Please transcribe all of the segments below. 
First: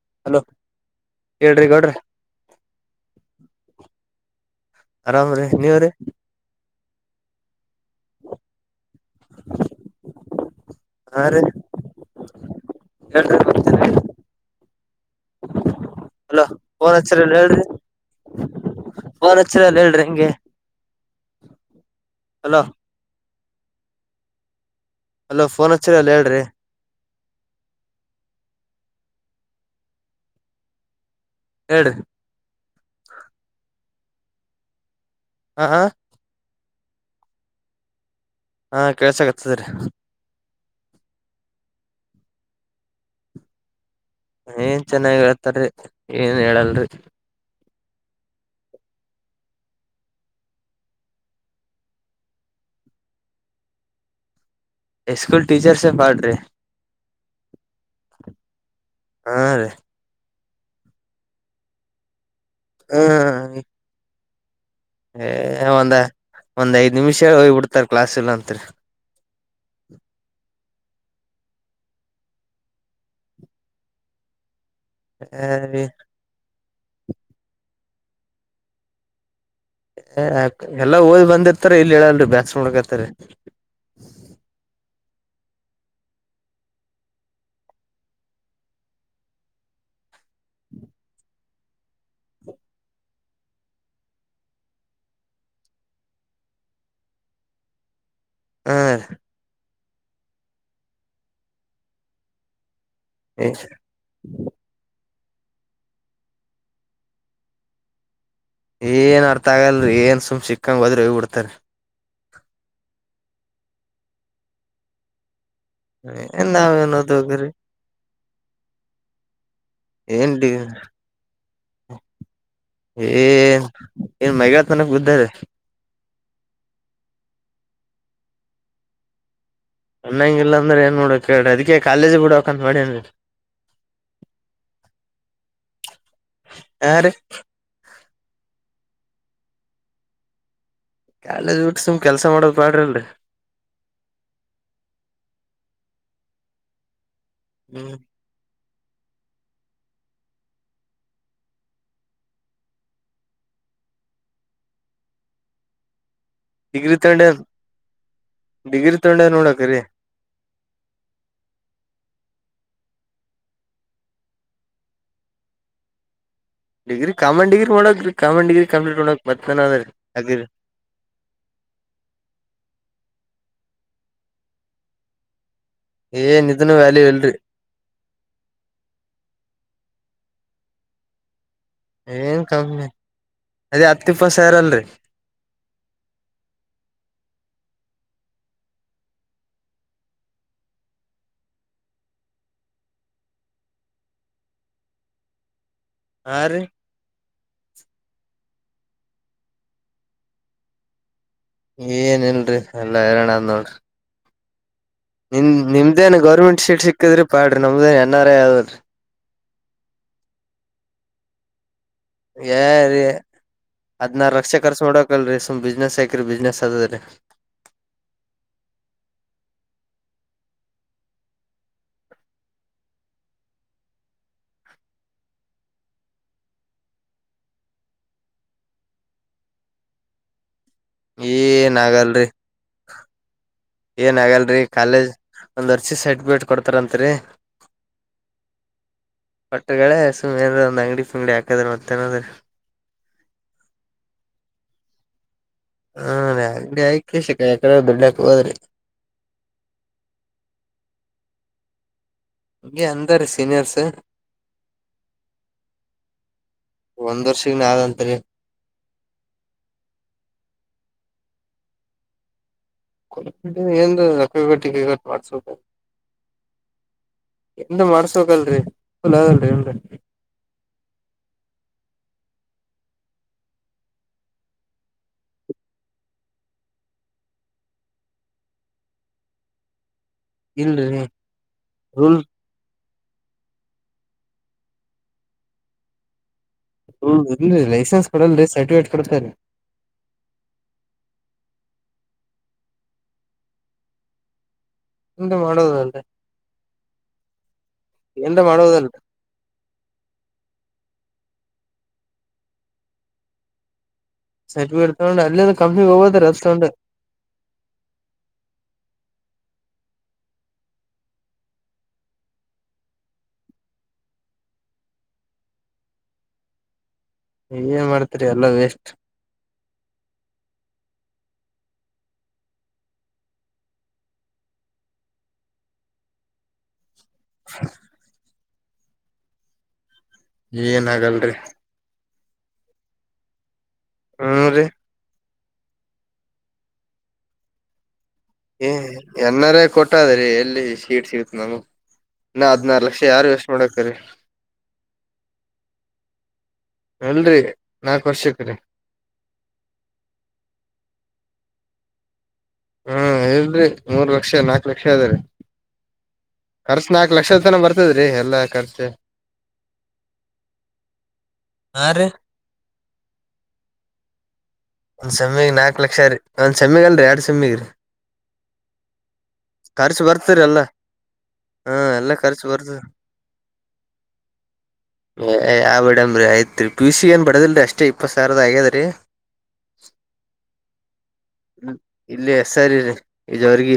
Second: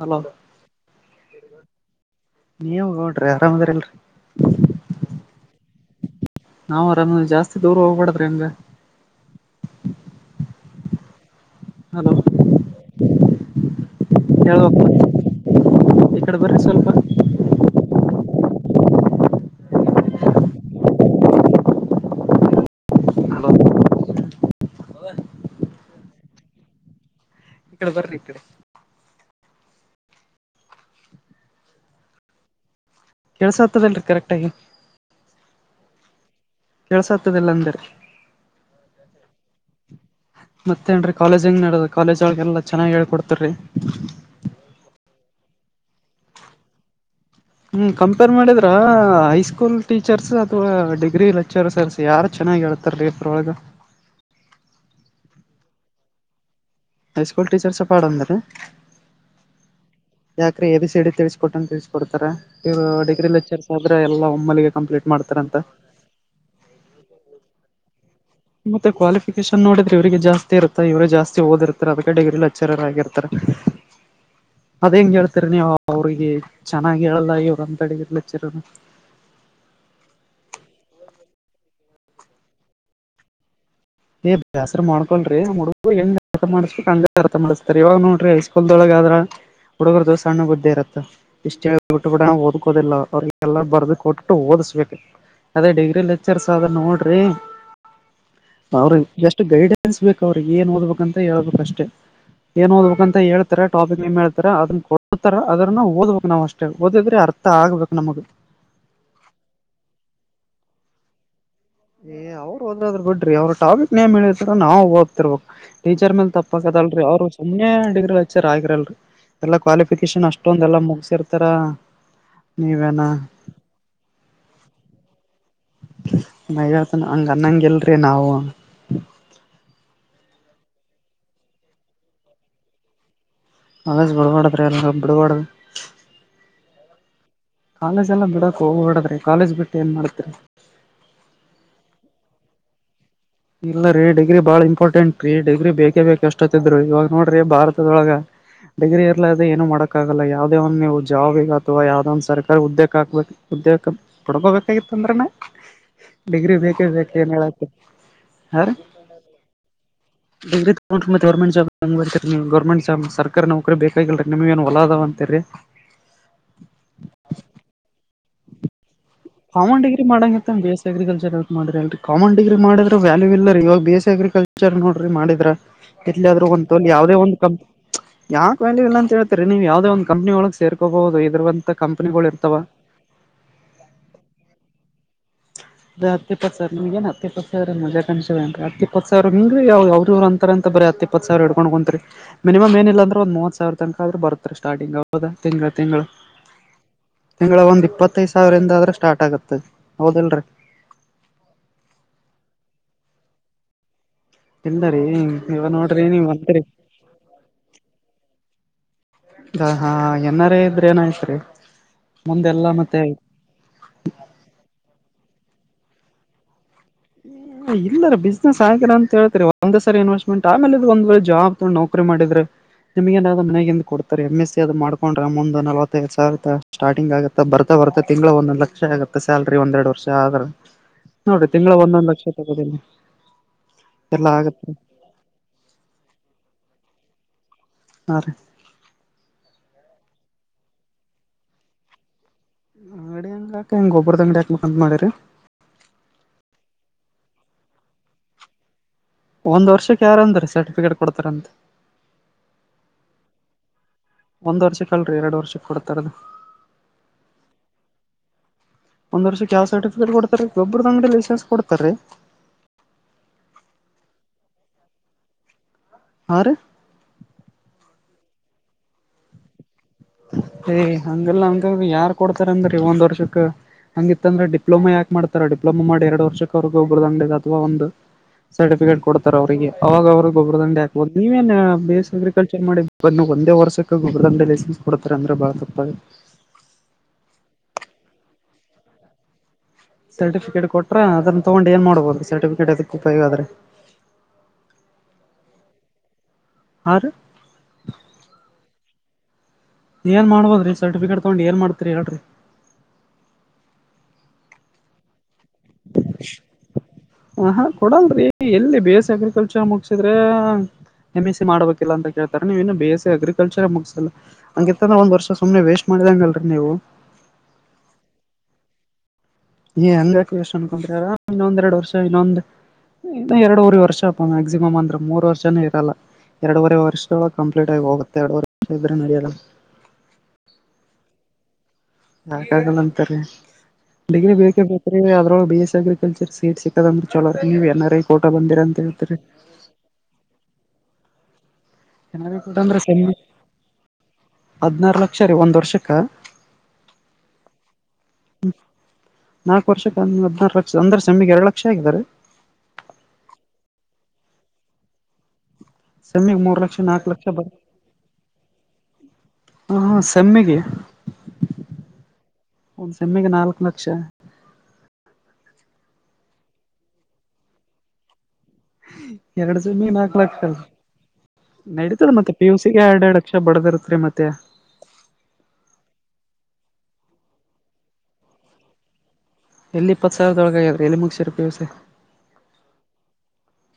Hello ಹೇಳ್ರಿ ಗೌಡ್ರಿ ನೀವು ಹೌಡ್ರಿ ಆರಾಮ್ ಅದ್ರಲ್ರಿ ಆರಾಮ್ರೀ ನೀವ್ರೀ ನಾವ್ರ ಜಾಸ್ತಿ ದೂರ ಹೋಗ್ಬಾಡಾದ್ರ ನಿಮಗೆ ಹಾ ರೀ ಹಲೋ [unintelligible] ಹಳ ಅಲೋ ಫೋನ್ ಹಚ್ಚರಿಲ್ಲ ಹೇಳ್ರಿ ಫೋನ್ ಹಚ್ಚರಲ್ಲ ಹೇಳ್ರಿ ಹೆಂಗೆ ಹಲೋ ಹಲೋ ಅಲೋ ಫೋನ್ ಹಚ್ಚರಿ ಅಲ್ಲ ಹೇಳ್ರಿ ಈ ಕಡೆ ಬರ್ಲಿದ್ದೀರ ಹೇಳ್ರಿ ಕೆಳ್ಸ ಆತದಲ್ರಿ ಕರೆಕ್ಟ ಆಗಿ ಹ ಹ ಕೆಳ್ಸ ಆಗ್ತದಲ್ಲ ಅಂದ್ರ ಹಾ ಕೇಳ್ಸಕತ್ತದ್ರಿ ಮತ್ತೇ ನ್ರಿ ಕಾಲೇಜ್ ಹೆಂಗ ನಡದ ಕಾಲೇಜ್ಳಗೆಲ್ಲ ಚೆನ್ನಾಗಿ ಹೇಳ್ಕೊಡ್ತರಿ ಏನ್ ಚೆನ್ನಾಗಿ ಹೇಳ್ತಾರರಿ ಏನ್ ಹೇಳಲ್ರಿ ಹ್ಮ್ ಕಂಪೇರ್ ಮಾಡಿದ್ರ ಹೈಸ್ಕೂಲ್ ಟೀಚರ್ಸ್ ಅಥವಾ ಡಿಗ್ರಿ ಲೆಕ್ಚರ್ ಸರ್ಸ್ ಯಾರ ಚೆನ್ನಾಗ ಹ ಹೇಳ್ತಾರ ರೀಫ್ರೊಳಗ ಸ್ಕಲ್ ಟೀಚರ್ಸ ಎ ಪಾರ್ಟ್ರ ಹೈ ಸ್ಕೂಲ್ ಟೀಚರ್ಸ್ ಪಾಡಂದ ರೀ ಹಾ ರೀ ಯಾಕ್ರೆ ಎ ಸಡಿ ತಿಳಿಸಕೊಟ್ಟನ್ ತಿಳಿಸಕೊಡ್ತಾರೆ ಇವ್ರು ಡಿಗ್ರಿ ಹ್ಮ ಲೆಕ್ಚರ್ಸ್ ಆದ್ರ ಎಲ್ಲಾ ಒಮ್ಮಿಗೆ ಏ ಒಂದ ಒಂದ್ ಐದ್ ನಿಮಿಷ ಹೋಗ್ಬ ಬಿಡ್ತಾರ ಕ್ಲಾಸ್ ಇಲ್ಲ ಅಂತ್ರಿ ಮತ್ತೆ ಕ್ವಾಲಿಫಿಕೇಶನ್ ನೋದ್ರೆ ಇವ್ರರಿಗೆ ಜಾಸ್ತಿ ಇರುತ್ತೆ ಇವರು ಜಾಸ್ತಿ ಓದಿರ್ತಾರ ಅದಕ್ಕೆ ಡಿಗ್ರಿಲಿ ಹಚ್ಚರರ ಆಗಿರ್ತಾರ ಅದ್ ಹೆಂಗ್ ಹೇಳ್ತೀರಿ ನೀವು ಅವ್ರಿಗೆ ಚೆನ್ನಾಗಿ ಹೇಳಲ್ಲ ಇವ್ರಂತ ಅಡಿದಿರ್ಲಿ ಚಿರನು ಹ ಎಲ್ಲಾ ಓದ್ ಬಂದಿರ್ತಾರ ಇಲ್ಲಿ ಹೇಳಲ್ರಿ ಬ್ಯಾಕ್ಸ್ ನಕತರಿ ಏ್್ಯಸರ್ ಮಾಡ್ಕೊಲ್ರಿ ಆ ಹುಡುಗ ಹೆಂಗ ಅರ್ಥ ಮಾಡ್ಸ್ಕ್ ಹಂಗ ಅರ್ಥ ಮಾಡ್ಸ್ತರ್ ಇವಾಗ ನೋಡ್ರಿ ಐಸ್ಕೂಲ್ದೊಳಗೆ ಯಾದ್ರ ಹುಡುಗರ ದಿವಸ ಸಣ್ಣ ಬುದ್ದೆ ಇರತ್ತ ಇಷ್ಟೇ ಬಿ ಬಿಡ ದಕೋದಿಲ್ಲ ಅವ ಎಲ್ಲ ಬರ್ದು ಕೊಟ್ಟುಓದ ಅದೇ ಡಿಗ್ರಿ ಲೆಚರ್ಸ್ ಆದ ನೋಡ್ರಿ ಹಾ ಅವ್ರ ಜಸ್ಟ್ ಗೈಡೆನ್ಸ್ ಬೇಕಕ್ ಅವ್ರಿಗೆ ಏನ್ ಓದ್ಬೇಕಂತ ಹೇಳ್ಬೇಕ ಅಷ್ಟೇ ಏನ್ ಓದ್ಬೇಕು ಅಂತ ಹೇತಾರೆ ಟಾಪಿಕ್ ಎಮ ಹೇಳ್ತಾರೆ ಅದನ್ನ ಕೊ ನತರ ಅದ್ರನ್ನ ಓದ್ಬೇಕುಕ್ ನಾವ್ ಅಷ್ಟೇ ಓದಿದ್ರೆ ಅರ್ಥ ಆಗ್ಬೇಕಕ್ ನಮಗ್ ಏನ್ ಅರ್ಥ ಆಗಲ್ ಏನ್ ಸುಮ್ ಸಿಕ್ಕಂಗಗೆ ಹೋದ್ರೆ ಹೋಗ ಬಿಡ್ತಾರ ಏ್ರು ಹದ್ರರು ಬಿಡ್ರಿ ಅವ್ರ ಟಾಪಿಕ್ ೇಮ ಹೇಳಿದತ ನಾವು ಹೋಗ್ತಿರ್ಬೇಕು ಟೀಚರ್ ಮೇಲ್ ಏನ್ ನಾವೇನ್ ತಪ್ಪಕದಲ್ರಿ ಅವ್ರು ಓದೋಗ್ರಿ ಸುಮ್ಮನೆ ಡಿಗ್ರಿ ವಚ್ಚಾರ ಆಗಿರಲ್ರಿ ಎಲ್ಲಾ ಕ್ವಾಲಿಫಿಕೇಶನ್ ಏನ್ ಅಷ್ಟೊಂದ ಎಲ್ಲಾ ಮುಗಸಿರ್ತಾರ ನೀವೇನ ಏ ಏನ್ ಮೈಗಾ ಮನಕ್ ಬುದ್ಧಾರೆ ನಯಗ ತ ನ ಗನ್ನಂಗಲ್ಲರೆ ನವು ಚಣ್ಣಂಗಿಲ್ಲಾ ಅಂದ್ರ ಏನ್ ಮಾಡಡಬೇಕಕ್ ಕಿ ಅದಿ ಕಾಲೇಜಿ ಬಿಡಬೇಕಕ್ ಅ ಮಾಡ ಏನ್ರಿ ಕಾಲೇಜ್ ಬಿಡಗಡ್ರೆ ಎಲ್ಲ ಬಿಡಗಡದು ಹಾ ರೀ ಕಾಲಜ ಎಲ್ಲ ಬಿಡಕ ಹ ಓಡದ್ರೆ ಕಾಲೇಜ್ ಬಿಟ್ಟೆ ಏನ್ ಮಾಡ್ತರಿ ಕಾಾಲೇಜ್ ಬಿಟ್ಟ ಸುಮ್ ಕೆಲ್ಸ ಮಾಡೋಕ್ ಬೇಡ್ರಿಲ್ರರಿ ಇಲ್ಲ ರೀ ಡಿಗ್ರಿ ಬಾಳ ಇಂಪಾರ್ಟೆಂಟ್ ರೀ ಡಿಗ್ರಿ ಬೇಕೇ ಬೇಕ ಅಷ್ಟೊತ್ತಿದ್ರು ಇವಾಗ ನೋಡ್ರಿ ಹ್ಮ್ ಭಾರತದೊಳ ಡಿಗ್ರಿ ್ರೆ ಏನು ಮಾಡಕ್ ಆಗಲ್ಲ ಯಾವ್ದೇ ಒಂದ್ ನೀವು ಜಾಬ್ಗ ಅಥವಾ ಯಾವ್ದ ಒಂದ್ ಸರ್ಕಾರ ಉದ್ಯೆಕ್ ಹಕ್ಬೇಕು ಉದ್ದ ಪುಡ್ಕೋಬೇಕಾಗಿತ್ತ ಅಂದ್ರನ [inaudible] ಡಿಗ್ರಿ ಬೇಕೇ ಬೇಕು ಏನ್ ಹೇಳತ ಹಾರ ಡಿಗ್ರಿ ತಗೊಂಡೇನ್ ನೋಡಕ್ರಿ ಗರ್ಮಂಟ್ ಜಬ ಗೌರ್ಮೆಂಟ್ ಸರ್ಕಾರಿ ನೌಕರಿ ಬೇಕಾಗಿಲ್ರಿ ನಿಮ್ ಏನ್ ಒಲಾದಾವ್ ಅಂತರಿ ಕಮಂ ಡಿಗ್ರ ಕಂಪ್ೀಟ್ ಕಾಮ ಡಿಗ್ರಿ ಮಾಡಂಗತ್ತ ಬಸ್ ಅಗ್ರಿಕಲ್ಚರ್ ಮಾಡ್ರಿಲ್ರಿ ಕಾಮನ್ ಡಿಗ್ರಿ ಮಾಡಿದ್ರೆ ವ್ಯಾಲ್ಯೂ ಇಲ್ಲ ಇವಾಗ ಬಿ ಎಸ್ ಎ ಅಗ್ರಿಕಲ್ಚರ್ ನೋಡ್ರಿ ಮಾಡಿದ್ರ ಇಟ್ಲಿ ಆದ್ರೂ ಏನ್ ಇದನ್ನು ಒಂತ ವ್ಯಾಲ್ಯೂ ಯಾಾವದೇ ಇಲ್ರಿ ಒಂದು ಕಂ ಯಾಕ್ ವ್ಯಾಲ್ಯೂ ಇಲ್ಲ ಅಂತ ಹೇಳ್ತರಿ ನೀವು್ ಯಾವ್ದ ಒಂದು ಕಂಪನ ಒಳ ಸೇಕೋಬಹ ಇದ್ರ ಏನ್ ಕಮ್ಮಿ ಅದೇ ಹತ್ತುಪ್ಪ ಸಾರಲ್ರಿ ಅ ಹತ್ತಿಪ್ಪತ್ ಸಾವರ ನಿಮ್ ಏನು ಹತ್ತಪ್ಪತ್ ಸಾವಿರ ಮಜಾ ಕಾಣ್ಿವೇ ಅಂತ ಅತ್ತಪ್ಪತ್ ಸಾವರಂಗಾವ ಅವ್ರರುವ್ ಅಂತಾರ ಅಂತ ಬರ ಇಪ್ಪತ್ ಸಾವರಡ್ಕೊಂಡ ಕುಂತತ್ರಿ ಮಿನಿಮ್ ಏನಿಲ್ಲ ಅಂದ್ರ ಒಂದ ಮೂವ ಸಾವಿರ ತನಕ ಆದ್ರ ಬರ್ತ್ೀ ಸ್ಟಾರ್ಟಿಂಗ್ದ ಹಾ ರಿ ತಿಂಗಳ ಒಂದ್ ಇಪ್ಪತ್ತೈದು ಸಾವಿರಿಂದ ಆದ್ರೆ ಸ್ಟಾರ್ಟ್ ಆಗತ್ತ ಹೌದಲ್ರಿ ಏನ ಇಲ್ರಿ ಎಲ್ಲಾ ಹೈರಣ್ ನೋಡ್ರಿ ಇಲ್ಲ ರೀ ನಿಮ್ ಇವ ನೋಡ್ರಿ ನಿಮ್ದೇನ್ ನೀವ್ ಅಂತ್ರಿ ಗೌರ್ಮೆಂಟ್ ಶೀಟ್ ಸಿಕ್ಕಿದ್ರಿ ಪಾಡ್ರಿಮ್ದೇನ್ ಎನ್ ಆರ್ ಐ ಆದದ್ರೀ ಅ ಹಾ ಎನ ಆರ್ ಐ ಇದ್ರೆ ಏನಾಯ್ತ್ರಿ ಏ ಮುಂದೆಲ್ಲಾ ರೀ ಮತ್ತೆ ಅದ್ನಾರ ರಕ್ಷೆ ಕರ್ಸ ಮಾಡೋಡಕಲ್ರಿ ಸುಮ್ ಬಿಸ್ನೆಸ್ ಹಾಕಿರಿ ಬಿಸ್ನೆಸ್ ಅದದರಿ [inaudible] ಇಲ್ಲರ ಬಿಸ್ನೆಸ್ ಆಗ್ಯರ ಅಂತೇತರಿ ಒಂದ್ ಸರಿ ಇನ್ವೆಸ್ಟ್ಮೆಂಟ್ ಆೇ ಇದ್ ಒಂದ್ೇಳೆ ಜಾಬ್ ತಗೊಂಡಿ ನೌಕರಿ ಮಾಡಿದ್ರೆ ನಿಮಗನಾದ ಮ ಕೊಡ್ತಾರೆ ಎಮ್ ಎಸ್ ಸಿ ಅದು ಮಾಡ್ಕೊಂಡ್ರೆ ಮುಂದ ನವತ್ತೈದ ಸಾವಿರ ಸ್ಟಾರ್ಟಿಂಗ್ ಆಗುತ್ತ ಬರ್ತ ತ್ತೆ ತಿಂಗಳು ಒಂದೊಂದು ಲಕ್ಷ ಆಗುತ್ತೆ ಸ್ಯಾಲ್ರಿ ಒಂದ್ೆರಡು ವರ್ಷ ಆದ್ರೆ ಏನ್ ಒಂದೊಂದಂದು ಲಕ್ಷ ಆಗಲ್ರಿ ತಗೋದಿಲ್ಲ ಏನ್ ಆಗಲ್ರರಿ ಕಾಲೇಜ್ ಒಂದ್ ವರ್ಷಿ ಸರ್ಟಿಫಿಕೇಟ್ ಕೊಡ್ತಾರತ್ರಿ ಹಾ ರೀ ಕಟ್ಟಗಳ ಸುಮ ಒಂದು ಅಂಗಡಿ ಪಿಂಗಡಿ ಹಾಕದ್ರ ಮತ್ತದ ಅಂಗಡಿ ಹೆಂಗಾಕ ಹೆಂಗ ಗೊಬ್ಬರದ ಅಂಗಡಿ ಹಾಕ್ ಅಂದ್ ಮಾಡ್ಯರಿ ಹಾ ಅಂಗಡಿ ಹಾಕೆಸಿ ಯಕಡೆ ದುಡ್ಡಕ್ಕೆ ಹೋದ್ರಿ ಒಂದ್ ವರ್ಷಕ್ಕೆ ಯಾರ ಅಂದ್ರೀ ಸರ್ಟಿಫಿಕೇಟ್ ಕೊಡ್ತಾರ ಅಂತ ಹಗೆ ಅಂದ ರೀ ಸೀನಿಯರ್ಸ್ ಒಂದ್ ವರ್ಷಕ್ಕೆ ಅಲ್ರರಿ ಎರಡು ವರ್ಷಕ್ಕೆ ಕೊಡ್ತಾರದು ಒಂದ್ ವರ್ಷಗ್ ನಾದಂತ್ರಿ ಒಂದ್ ವರ್ಷ ಕ ಸರ್ಟಿಫಿಕೇಟ್ ಕೊಡ್ತಾರೆ ಒಬ್ಬ್ರ ಅಂಗಡಲ್ಲಿ ಕೇನ್ಸ್ ಕೊಡ್ತಾರೀ ಕೊ ಏನ್ ರಗಟ್ಟಿ ಕೈಗಟ್ಟ ಮಾಡ್ಸ ಹಾ ರೀ ಎಂದ ಮಾಡ್ಸ್ಬೇಕಲ್ರಿ ಫಲ್ ಅದಲ್ರಿ ಎನ್ ಏಯ್ ಹಂಗೆಲ್ಲ ಹಂಗ ಯಾರ್ ಕೊಡ್ತಾರ ಅಂದ್ರಿ ಒಂದ್ ವರ್ಷಕ್ಕ ಹಂಗಿತ್ತಂದ್ರೆ ಡಿಪ್ಲೋಮಾ ಯಾಕೆ ಮಾಡ್ತಾರೆ ಡಿಪ್ಲೋಮಾ ಮಾಡಿ ಎರಡ್ ವರ್ಷಕ್ವಗ ಒಬ್ಬ್ರದ ಅಂಗ ಅಥವಾ ಒಂದು ಸರ್ಟಿಫಿಕೇಟ್ ಕೊಡ್ತಾರೆ ಅವ್ರಿಗೆ ಅವಾಗ ಅವ ಗೊಬ್ಬ ದಂಡೆ ಇಲ್ರಿ ಹಾಕ್ಬಹುದು ನೀವೇಏನ್ ಬೇಸ್ ರೂಲ್ ಅ್ರಿಕಲ್ಚರ್ ಮಾಡಿ ಬಂದು ಒಂದೇ ವರ್ಷಕ್ಕೆ ಗೊಬರ ದಂಡಿ ಲೈಸೆನ್ಸ್ ಕೊಡ್ತಾರೆ ಅಂದರೆ ಭಾಳ ತಪ್ಪಆಗತ್ ಹ್ಮ ಇರಿ ಲೈಸೆನ್ಸ್ ಕೊಡಲ್ರಿ ಸರ್ಟಿಫಿಕೇಟ್ ಕೊಡ್ತರಿ ಸರ್ಟಿಫಿಕೇಟ್ ಕೊಟ್ರ ಅದನ್ನ ತಗೊಂಡು ಏನ್ ಮಾಡ್ಬೋದು ಸರ್ಟಿಫಿಕೇಟ್ ಅದಕ್ಕೆ ಉಪಯೋಗ ಆದ್ರೆ [inaudible] ಎ ಮಾಡುದಲ್ ಹಾ ರೀ ಎಂತ ಮಾಡೋದಲ್ ಏನ್ ಮಾಡ್ಬೋದ್ರಿ ಸರ್ಟಿಫಿಕೇಟ್ ತಗೊಂಡು ಏನ್ ಮಾಡ್ತರಿ ಹೇಳ್ರಿ ಸಟರ್ಫೀಡ್ತೊಂಡ ಅಲ್ಲೆ ಹ ಹಾ ಕೊಡಲ್ರಿ ಎಲ್ಲಿ ಬೇಸ್ ಅಗ್ರಿಕಲ್ರ್ ಹುಚ ಮುಗಸಿದ್ರೆ ಎಂ ಎಸ್ ಸಿ ಮಾಡ್ಬೇಕಿಲ್ಲ ಅಂತ ಕೇಳ್ತ ನೀವೇ ಬಿ ಎಸ್ ಎ ಅ್ರಿಕಲ್ಚರ್ ಮುಗಸಿಲ್ಲ ಹಂಗಿಂತಂದ್ರ ಒಂದ್ರ್ ಸು್ನೆ ವೇಸ್ಟ್ ಮಾಡಿ ದಂಗಲ್ರಿ ನೀವು ಏನ್ ಮಾಡ್ತರಿ ಎಲ್ಲಾ ವೇಸ್ಟ್ ಏ ಹೆಂಗ ಅನ್ಕೊಂಡ್ರಾರ ಇನ್ನೊಂದ್ೆರಡ್ ವರ್ಷ ಇನ್ನೊಂದ ಇ ಎರಡೂವರೆ ವರ್ಷ ಮ್ಯಾಕ್ಸಿಮಮ್ ಅಂದ್ರೆ ಮೂರು ವರ್ಷನ ಇರಲ್ಲ ಎರಡೂವರೆ ವರ್ಷ ಕಂಪ್ಲೀಟ್ ಆಗಿ ಹೋಗುತ್ತೆ ಎರಡವರೆ ನಿಮಿಷ ಇದ್ರೆ ನಡೆಯೋಲ್ಲ ಏನ ಆಗಲ್ರಿ ಯಾಾಗಲ್ಲಂತರಿೀ ಡಿಗ್ರಿ ಹ್ಮ್ ಬೇಕೆ ರೀ ಬೇಕ್ರೀ ಅದ್ರ ಬಿೇಎಸ್ ಅಗ್ರಿಕಲ್ಚರ್ ಸೇಟ್ಸ್ ಸಿ ಚ್ಹೋಲೋ ರಿ ಎನ ಆರ್ ಐ ಕೋಟ ಬಂದಿರ ಏ ಅಂತ ಹೇಳ್ತೀರಿ ಎನ್ನಾರ ಕೊಟ್ಟ ಅದ್ರೀ ಎಲ್ಲಿ ಶೀಡ್ ಸಿಗತ್ ನಮಗೆ ಚೆನ್ನಾಗಡ ಅಂದ್ರೆ ಸ ಹದ್ನಾರು ಲಕ್ಷ ರೀ ಒಂದ್ ವರ್ಷಕ್ಕ ಅಲ್ರರಿ ನಾಕ್ ವರ್ಷಕ್ರೀ ನಾಕ ವರ್ಷ ಕ ಹಾದ್ನರು ಲಕ್ಷ ಅಂದ ನಮಗೆ ಎರಡು ಲಕ್ಷ ಆಗಿದ್ದಾರೆ. ಹ್ಮ್ ಇಲ್ರೀ ಮೂರ್ ಲಕ್ಷ ನಾಕು ಲಕ್ಷ ಅದ್ರರಿ. ಸೆಮ್ಮಿಗೆ ಮೂರು ಲಕ್ಷ ಖರ್ಚ ನಾಲ್ಕು ನಾಕು ಲಕ್ಷ ಲಕ್ಷದ ಬರ್ ತನ ಬರ್ತದ್ರಿ ಎಲ್ಲಾ ಖರ್ಚು. ಹಾ ಸಮ್ಮಿಗೆ. ಹಾ ರೀ ಒಂದ್ ಸಮ್ಮಿಗೆ ನಾಲ್ಕು ಲಕ್ಷ. ಒಂದ್ ಸಮ್ಮಿಗ್ ನಾಲ್ಕು ಲಕ್ಷ ರೀ ಒಂದ್ ಸಮ್ಮಿಗ ಅಲ್ರರಿ ಎರಡ್ ಸಮ್ಮಿಗ್ರರಿ. ಎರಡು ಸೆಮಿಗೆ ನಾಕ ಲಕ್ಷ. ಬರ್ತರಿ ಎಲ್ಲಾ ಹಾ ನಡೀತದ ಎಲ್ಲಾ ಮತ್ತೆ ಖರ್ಚು ಪಿ ಬರ್ತದ ಯುಸಿಗೆ ಎರಡ್ ಎರಡು ಲಕ್ಷ ಬಡದಿರ್ತ್ರಿ ಮತ್ತೆ ಯಾವ್ ಬೇಡಮ್ರರಿ ಆಯ್ತ್ ರರಿ ಪಿಯುಸಿ ಏನ್ ಬಡದಿಲ್ರಿ ಅಷ್ಟೇ ಇಪ್ಪತ್ ಸಾವಿದ ಆಗ್ಯದ ರೀ. ಎಲ್ಲಿ ಇಪ್ಪತ್ ಸಾವಿರದೊಳಗ ಆಗ್ಯಾದ್ರಿ ಎಲ್ಲಿ ಮುಗಸಿರಿ ಪಿ ಯು ಸಿ ಇಲ್ಲಿ ಸರಿ ರೀ ಈ ಜವರ್ಗಿ.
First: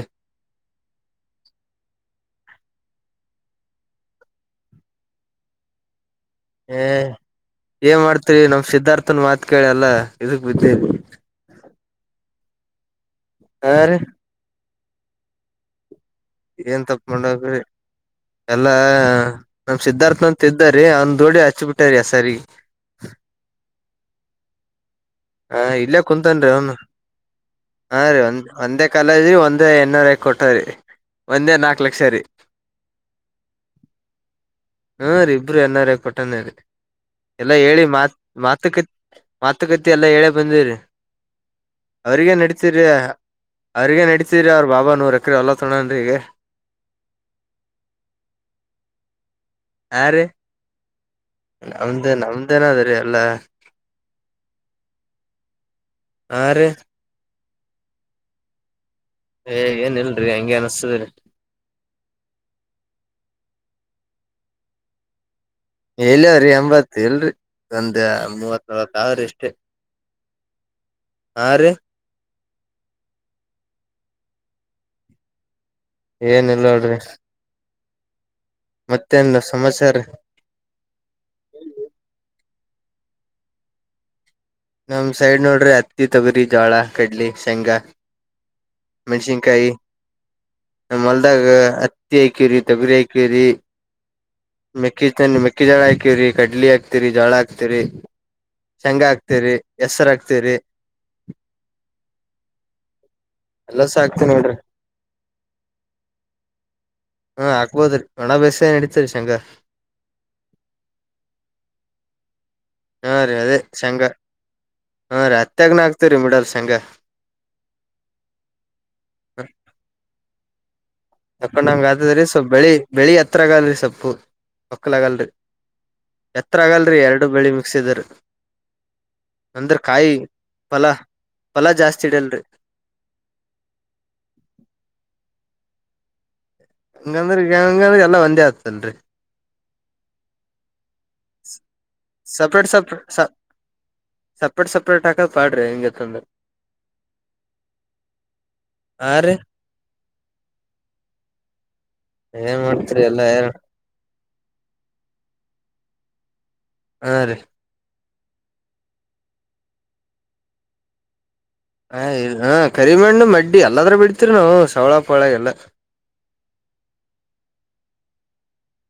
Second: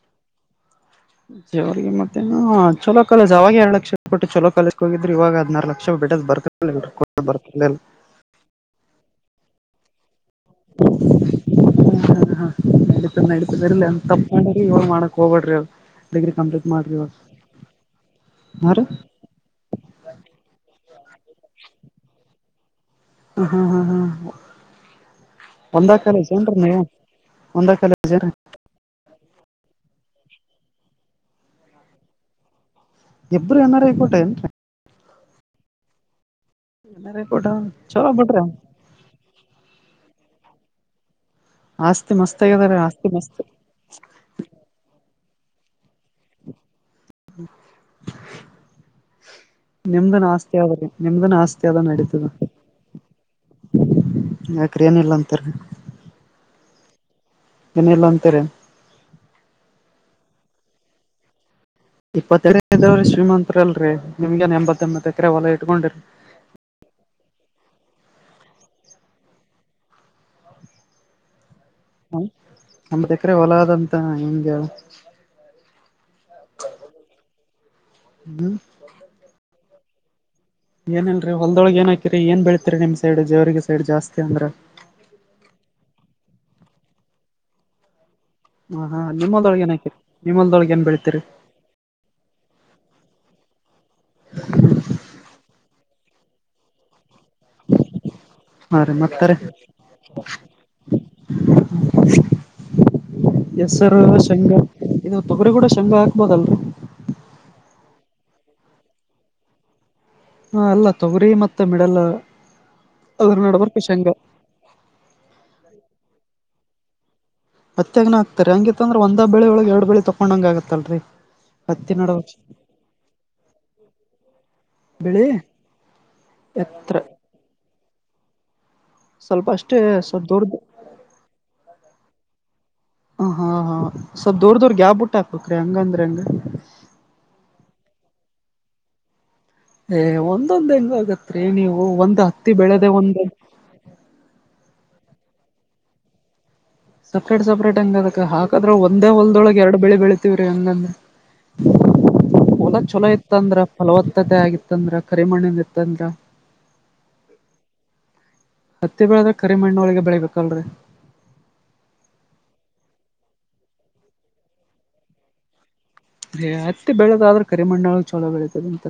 ಅವಿಗೆ ಮತ್ತೆ ಚಲೋ ಕಾಲೇಜ ಅವಾಗ ಎರಡ್ ಲಕ್ಷ ಕೊಟ್ಟು ಚಲೋ ಕಾಲೇಜ ಹೋಗಿದ್ರೆ ಇವಾಗ ಹದ್ನಾರು ಲಕ್ಷ ಬಿಟ್ಟು. ಹ ಏನ್ ಮಾಡ್ತರಿ ನಮ ಸಿದ್ಧಾರ್ಥನ್ ಮಾತ್ ಕೇಳಿಲ್ಲ. ಇದು ಬಿದೇಗುಲ್. ಹ ಹಾ ನಡಿತತ ನಡಿತ ಹಾ ಬರ್ಲ ರೀ ಅಂತ ತಪ್ಪ ಮಾಡ್ರಿ ಇವಳ ಮಾಡಕ್ ಹೋಗ್ಬೇಡ್ರಿ ಅ. ಏನ್ ತಪ್ಕೊಂಡೋಗ್ರಿ ಹಾ ಎಲ್ಲಾ ರೀ ನಮ್ ಸಿದ್ಧಾರ್ಥಂತ ಇದ್ದಾರ. ರೇ ಅಂದ ದೋಡಿ ಹಚ್ ಬಿಟ್ಟಾರ ಸರಿ. ಹ್ಮ. ಹ ಇಲ್ಲೇ ಕುಂತನ್ ರೀ ಒಂದು ಒಂದ ಹಾ ಕಾಲೇಜ್ ರೀ ಏನ್ರಿ ಒಂದೇ ಕಾಲಜ ಒಂದ. ಒಂದೇ ಏನಾರಾಗಿ ಕೊಟ್ಟಾರಿ ಒಂದೇ ನಾಕು ಲಕ್ಷ ರರಿ. ಎಬ್ರು ಎನ್ರ್ ಐಕೋಟೆ ನ್ [unintelligible] ಹ್ಮ್ ರಿಬ್ರು ಎನಾರ ಕೊಟ್ಟಾನೇ ಎನ್ ಆರ್ ಐ ಕೋಟ ಎಲ್ಲಾ ಹೇಳಿ ಚಲೋ ಮಾತ್ ಬಿಡ್ರಿ ಮಾತುಕ ಮಾತುಕ. ಎಲ್ಲ ಹೇಳೆ ಬಂದ್ರರಿ. ಆಸ್ತಿ ಅವ್ರಗ ಮಸ್ತ್ ನಡೀತೀರ ಆಗ್ಯದ್ರೀ ಆಸ್ತಿ ಮಸ್ತ್ ಅವ್ರಗ ನಡಿತೀರಿ ಅವ್ರ ಬಾಬಾ ನೂರ್ ಎಕರೆ ಹೊಲ್ಲ ತಗೋ ಹಾ ನಿಮ್ದ ರೀ ನಾಸ್ತಿ ಅವ. ನಿಮ್ದನ್ ಆಸ್ತಿ ಅದ ನಮ್ದೇ ನಡೀತದ ನಮ್ದೇನ ಅದ್ರಿ ಎಲ್ಲಾ ಯಕ್ರ ಏನ ಇಲ್ಲ ಅಂತಾರ. ಆರ್ ರೆ [unintelligible] ಏ ಏನ್ ಇಲ್ರಿ ಹಂಗೆ ಅನ್ಸ್ತದರಿ. ಇಪ್ಪತ್ತ ಎದವ್ರಿ ಶ್ರೀಮಂತತ್ರಲ್ರರಿ ನಿಮ್ಗನ್ ಎಂಬತ್ತ ಎಂಬತ್ತ ಎಕರೆ ಹೊಲ. ಇಟ್ಕೊಂಡಿರಿ ಎಲವರಿ ಎಂಬತ್ ಎಲ್ರಿ. ಒಂದೆ ಮೂವತ್ತು ನಲವತ್ತು ಅವರೇ ಇಷ್ಟೇ ಹ ರೀ. ನಮ್ಮತ್ ಎಕರೆ ಹೊಲದಂತ ಹೆಂಗೆ. ಏನಲ್ಲ ನೋಡ್ರಿ ಹ್ಮ ಮತ್ತೇಂದು ಸಮಾಚಾರ. ಏನಲ್ರಿ ಹೊಲ್ದೊಳ ಏ ಹಾಕಿರಿ ಏನ್ ಬೆಳ್ತತಿರಿ ನಿಮ್ ಸೈಡ್ ಜೇವರ್ಗ ಸೈಡ್ ಜಾಸ್ತಿ ಅಂದ್ರೆ. ನಮ ಸೈಡ್ ನೋಡ್ರಿ ಅಕ್ಕಿ ತಗರಿ ಜೋಳ ಕಡ್ಲಿ ಶೆಂಗಾ. ಹ ಹಾ ನಿಮ್ಮೊಳಗೆಏ ಹಕರಿ. ನ ಮಲ್ದಾಗ ಅತ್ತಿಯಾಕರಿ ತಗರಿ ಯಕರಿ. ಮೆಕ್ಕಿ ಚ ಮೆಕ್ಕಿ ಜಳ ಹಾಕೀವ್ರರಿ ಕಡ್ಲಿ ಹಾಕ್ತಿರಿ. ಜೋಳ ಹಾಕ್ತಿರಿ ಹಾ ರೀ ಶೆಂಗ ಮತ್ತರಿ ಹಾಕ್ತಿರಿ ಹೆಸರು ಹಾಕ್ತಿರಿ. [inaudible] ಎಲ್ಲಸ ಹೆಸರು ಹಾಕ್ತಿವಿ ನೋಡ್ರಿ ಶೇಂಗಾ ಇದು ತೊಗರಿ ಕೂಡ ಶೇಂಗ ಹಾಕ್ಬೋದಲ್ರರಿ. ಹಾ ಆಗ್ಬೋದ್ರೀ ಒಣಾಭ್ಯಾಸ ಏನ್ ನಡೀತರಿ ಶಂಗಾ. ಹಾ ಅಲ್ಲ ತೊಗರಿ ಮತ್ತ ಮಿಡಲ್ ಹಾ ರೀ ಅದ್ರ ಅದೇ ನಡಬರ್ಕ ಶಂಗ ಶೇಂಗ ಹಾ ರೀ ಅತ್ತಗನ ಆಗ್ತರಿ ಬಿಡಲ್ ಸಂಗಾ. ಅತ್ತಗ್ನ ಆಗ್ತಾರರಿ ಹಂಗಿ ಅಂದ್ರೆ ಒಂದ ಬ ಬೆಳ ಒಳಗ್ ಎರಡ್ ಬೆಳಿ ತೊೊಂಡಂಗ ಆಗತ್ತಲ್ರರಿ. ತಕೊಂಡಂಗ ಹತ್ತಿ ನಡ ಆದ್ರಿ ಬೆಳಿ ಬೆಳಿ ಹತ್ರ ಆಗಲ್ರರಿ ಸೊಪ್ಪು ಹೊಕ್ಕಲ ಬೆಳಿ ಆಗಲ್ರಿ ಎತ್ರ ಆಗಲ್ರರಿ ಎರಡು ಬೆಳಿ ಮಿಕ್ಸಿದ್ರೀ. ಸ್ವಲ್ಪ ಅಂದ್ರ ಅಷ್ಟೇ ಕಾಯಿ ಸ್ವಲ್ಪ ದೊಡ್ದ ಫಲ ಫಲ ಜಾಸ್ತಿ ಇಡಲ್ರಿ. ಹ ಹಾ ಹಾ ಸ್ವಪ್ ದುರ್ ದುರ್ ಗ್ಯಾಪ್ ಬುಟ್ ಹಾಕ್ಬೇಕ್ರೀ ಹಂಗಂದ್ರ ಹಂಗ. ಹಂಗಂದ್ರ ಹಿಗೆಂಗ ಎಲ್ಲ ಒಂದ ಆತಲ್ರಿ. ಏ ಒಂದೊಂದ್ ಹೆಂಗ್ ಆಗತ್ರಿ ನೀವು ಒಂದ ಹತ್ತಿ ಸಪ್ರೇಟ್ ಬೆಳೆದ ಒಂದ. [unintelligible] ತಂದ. ಸಪ್ರೇಟ್ ಸಪ್ರೇಟ್ ಹಂಗ್ ಅದಕ್ ಹಾಕದ್ರ ಒಂದೇ ಹಾ ರೀ ಒಲ್ದೊಳಗ ಎರ್ಡ್ ಬೆಳಿ ಬೆಳತಿವ್ರೀ ಹಂಗಂದ. [inaudible] ಓದೋಕ್ ಮಾಡ್ತರಿ ಚಲೋ ಎಲ್ಲಾ ಇತ್ತ ಅಂದ್ರ ಫಲವತ್ತತೆ ಆಗಿತ್ತಂದ್ರ ಕರಿಮಣನ್ ಇತ್ತಂದ್ರ. ಹಾ ರಿ ಹತ್ತಿ ಬೆಳೆದ್ರೆ ಕರಿಮಣ್ಣೊಳಗೆ ಬೆಳಿಬೇಕಲ್ರಿ. ಹ ಇ ಹಾ ಕರಿಮಣ್ಣ ಮಡ್ಡಿ ಎಲ್ಲಾದ್ರ ಬಿಡ್ತಿರ್ ನಾವು ಸವ್ಳ ಪಳ ಎಲ್ಲ. ರೇ ಹತ್ತಿ ಬೆಳದ ಆದ್ರೆ ಕರಿಮನ್ನೊಳಗ ಚಲೋ ಬೆಳಿತದಂತ.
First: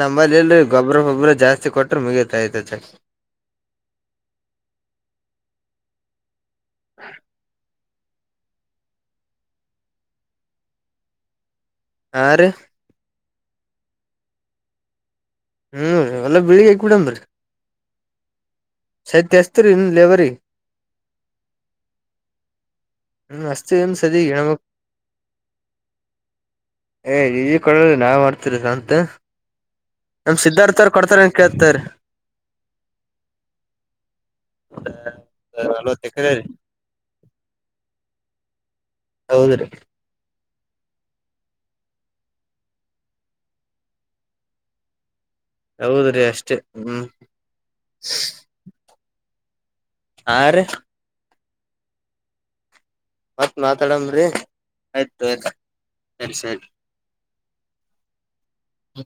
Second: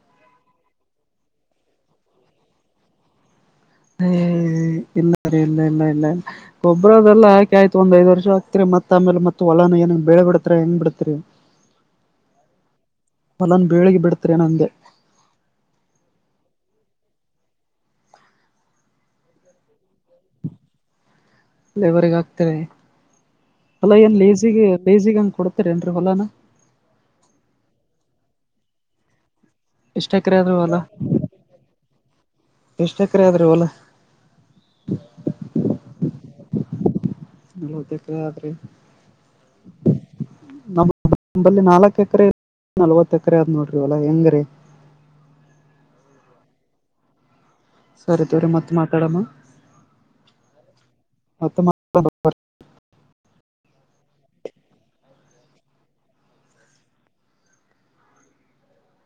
ನಂಬಲ್ಲಿಲ್ಲಿ ಗೊಬ್ರ ಪೊಬ್ಬ್ರ ಜಾಸ್ತಿ ಕೊಟ್ರೆ ಮುಗಿತೈತ ಚ. ಹ ಇಲ್ಲ ಸರಿ ಇಲ್ಲ ಇಲ್ಲ ಇಲ್ಲ ಇಲ್ಲ ಒಬ್ರದೆಲ್ಲಾಕೆ ಆಯ್ತ. ಒಂದ್ ಐದ್ ವರ್ಷ ಆಗ್ತತಿರಿ ಮತ್ ಆಮೇಲೆ ಮತ್ತ ಹೊಲನ ಏನ ಬೆಳೆ ಬಿಡ್ತರಿ ಹೆಂಗ್ ಬಿಡ್ತರಿ. ಹ ರಿ ಪಲಾನ್ ಬಿಳಿಗ್ ಬಿಡ್ತರಿ ನಂದೆ. ಹ್ಮ ಹೊಲ ಬೆಳ್ಗಿ ಕುಡನ್ರಿ. ಸೆತ್ಯಸ್ತ್ರರಿನ್ ಲೇವರಿ. ಲೇವರ್ಗ ಹಾಕ್ತಾರೆ. ಹ್ಮ್ ಅಸ್ತಿ ಅಲಾ ಏನ್ ಸದಿ ಹೆಣ್ಮಕ್ ಲೇಸಿಗೆ ಲೇಜಿಗ್ ಏನ್ ಕೊಡ್ತಾರ್ ಏನ್ರೀ ಹೊಲಾನ. ಏ ಇ ಕೊಳನೆ ನಾವ್ ಆಡ್ತಿರಿ ಸಂತ. ಎಷ್ಟ್ ನಮ್ ಎಕರೆ ಆದ್ರಿ ಸಿದ್ಧಾರ್ಥ ಹೊಲ ಅವ್ರ ಕೊಡ್ತಾರನ್ ಕೇಳ್ತಾರ್. ಎಷ್ಟ್ ಎಕರೆ ಆದ್ರಿ ಹೊಲ ಅ ಅ ನಲ್ವತ್ ಎಕ್ರೆ ರಿ. ಗೊತ್ತಿತು ಆದ್ರಿ. ಹೌದ್ರಿ ನಮ್ಮ ಮ್. ನಂಬಲಿ ನಾಲ್ಕ ಎಕ್ರೆ ಇ ನಲ್ವತ್ ಎಕ್ರಿ ಆತ್ ನೋಡ್ರಿ ವಲ ಹೆಂಗ್ರಿ. ಹೌದ್ರೀ ಅಷ್ಟೇ ಹ್ಮ್. ಸರಿ ತೋಗೊರಿ ಮತ್ ಮಾತಾಡಮ್ಮ. ಆ ರಿ ಮತ್ ಮಾ [unintelligible] ಮತ್ತ್ ಮಾತಾಡಮ್ರಿ ಆಯ್ತು ಆಯ್ತು ನೆಕ್ಸ್ ಟೈಮ್. ಹ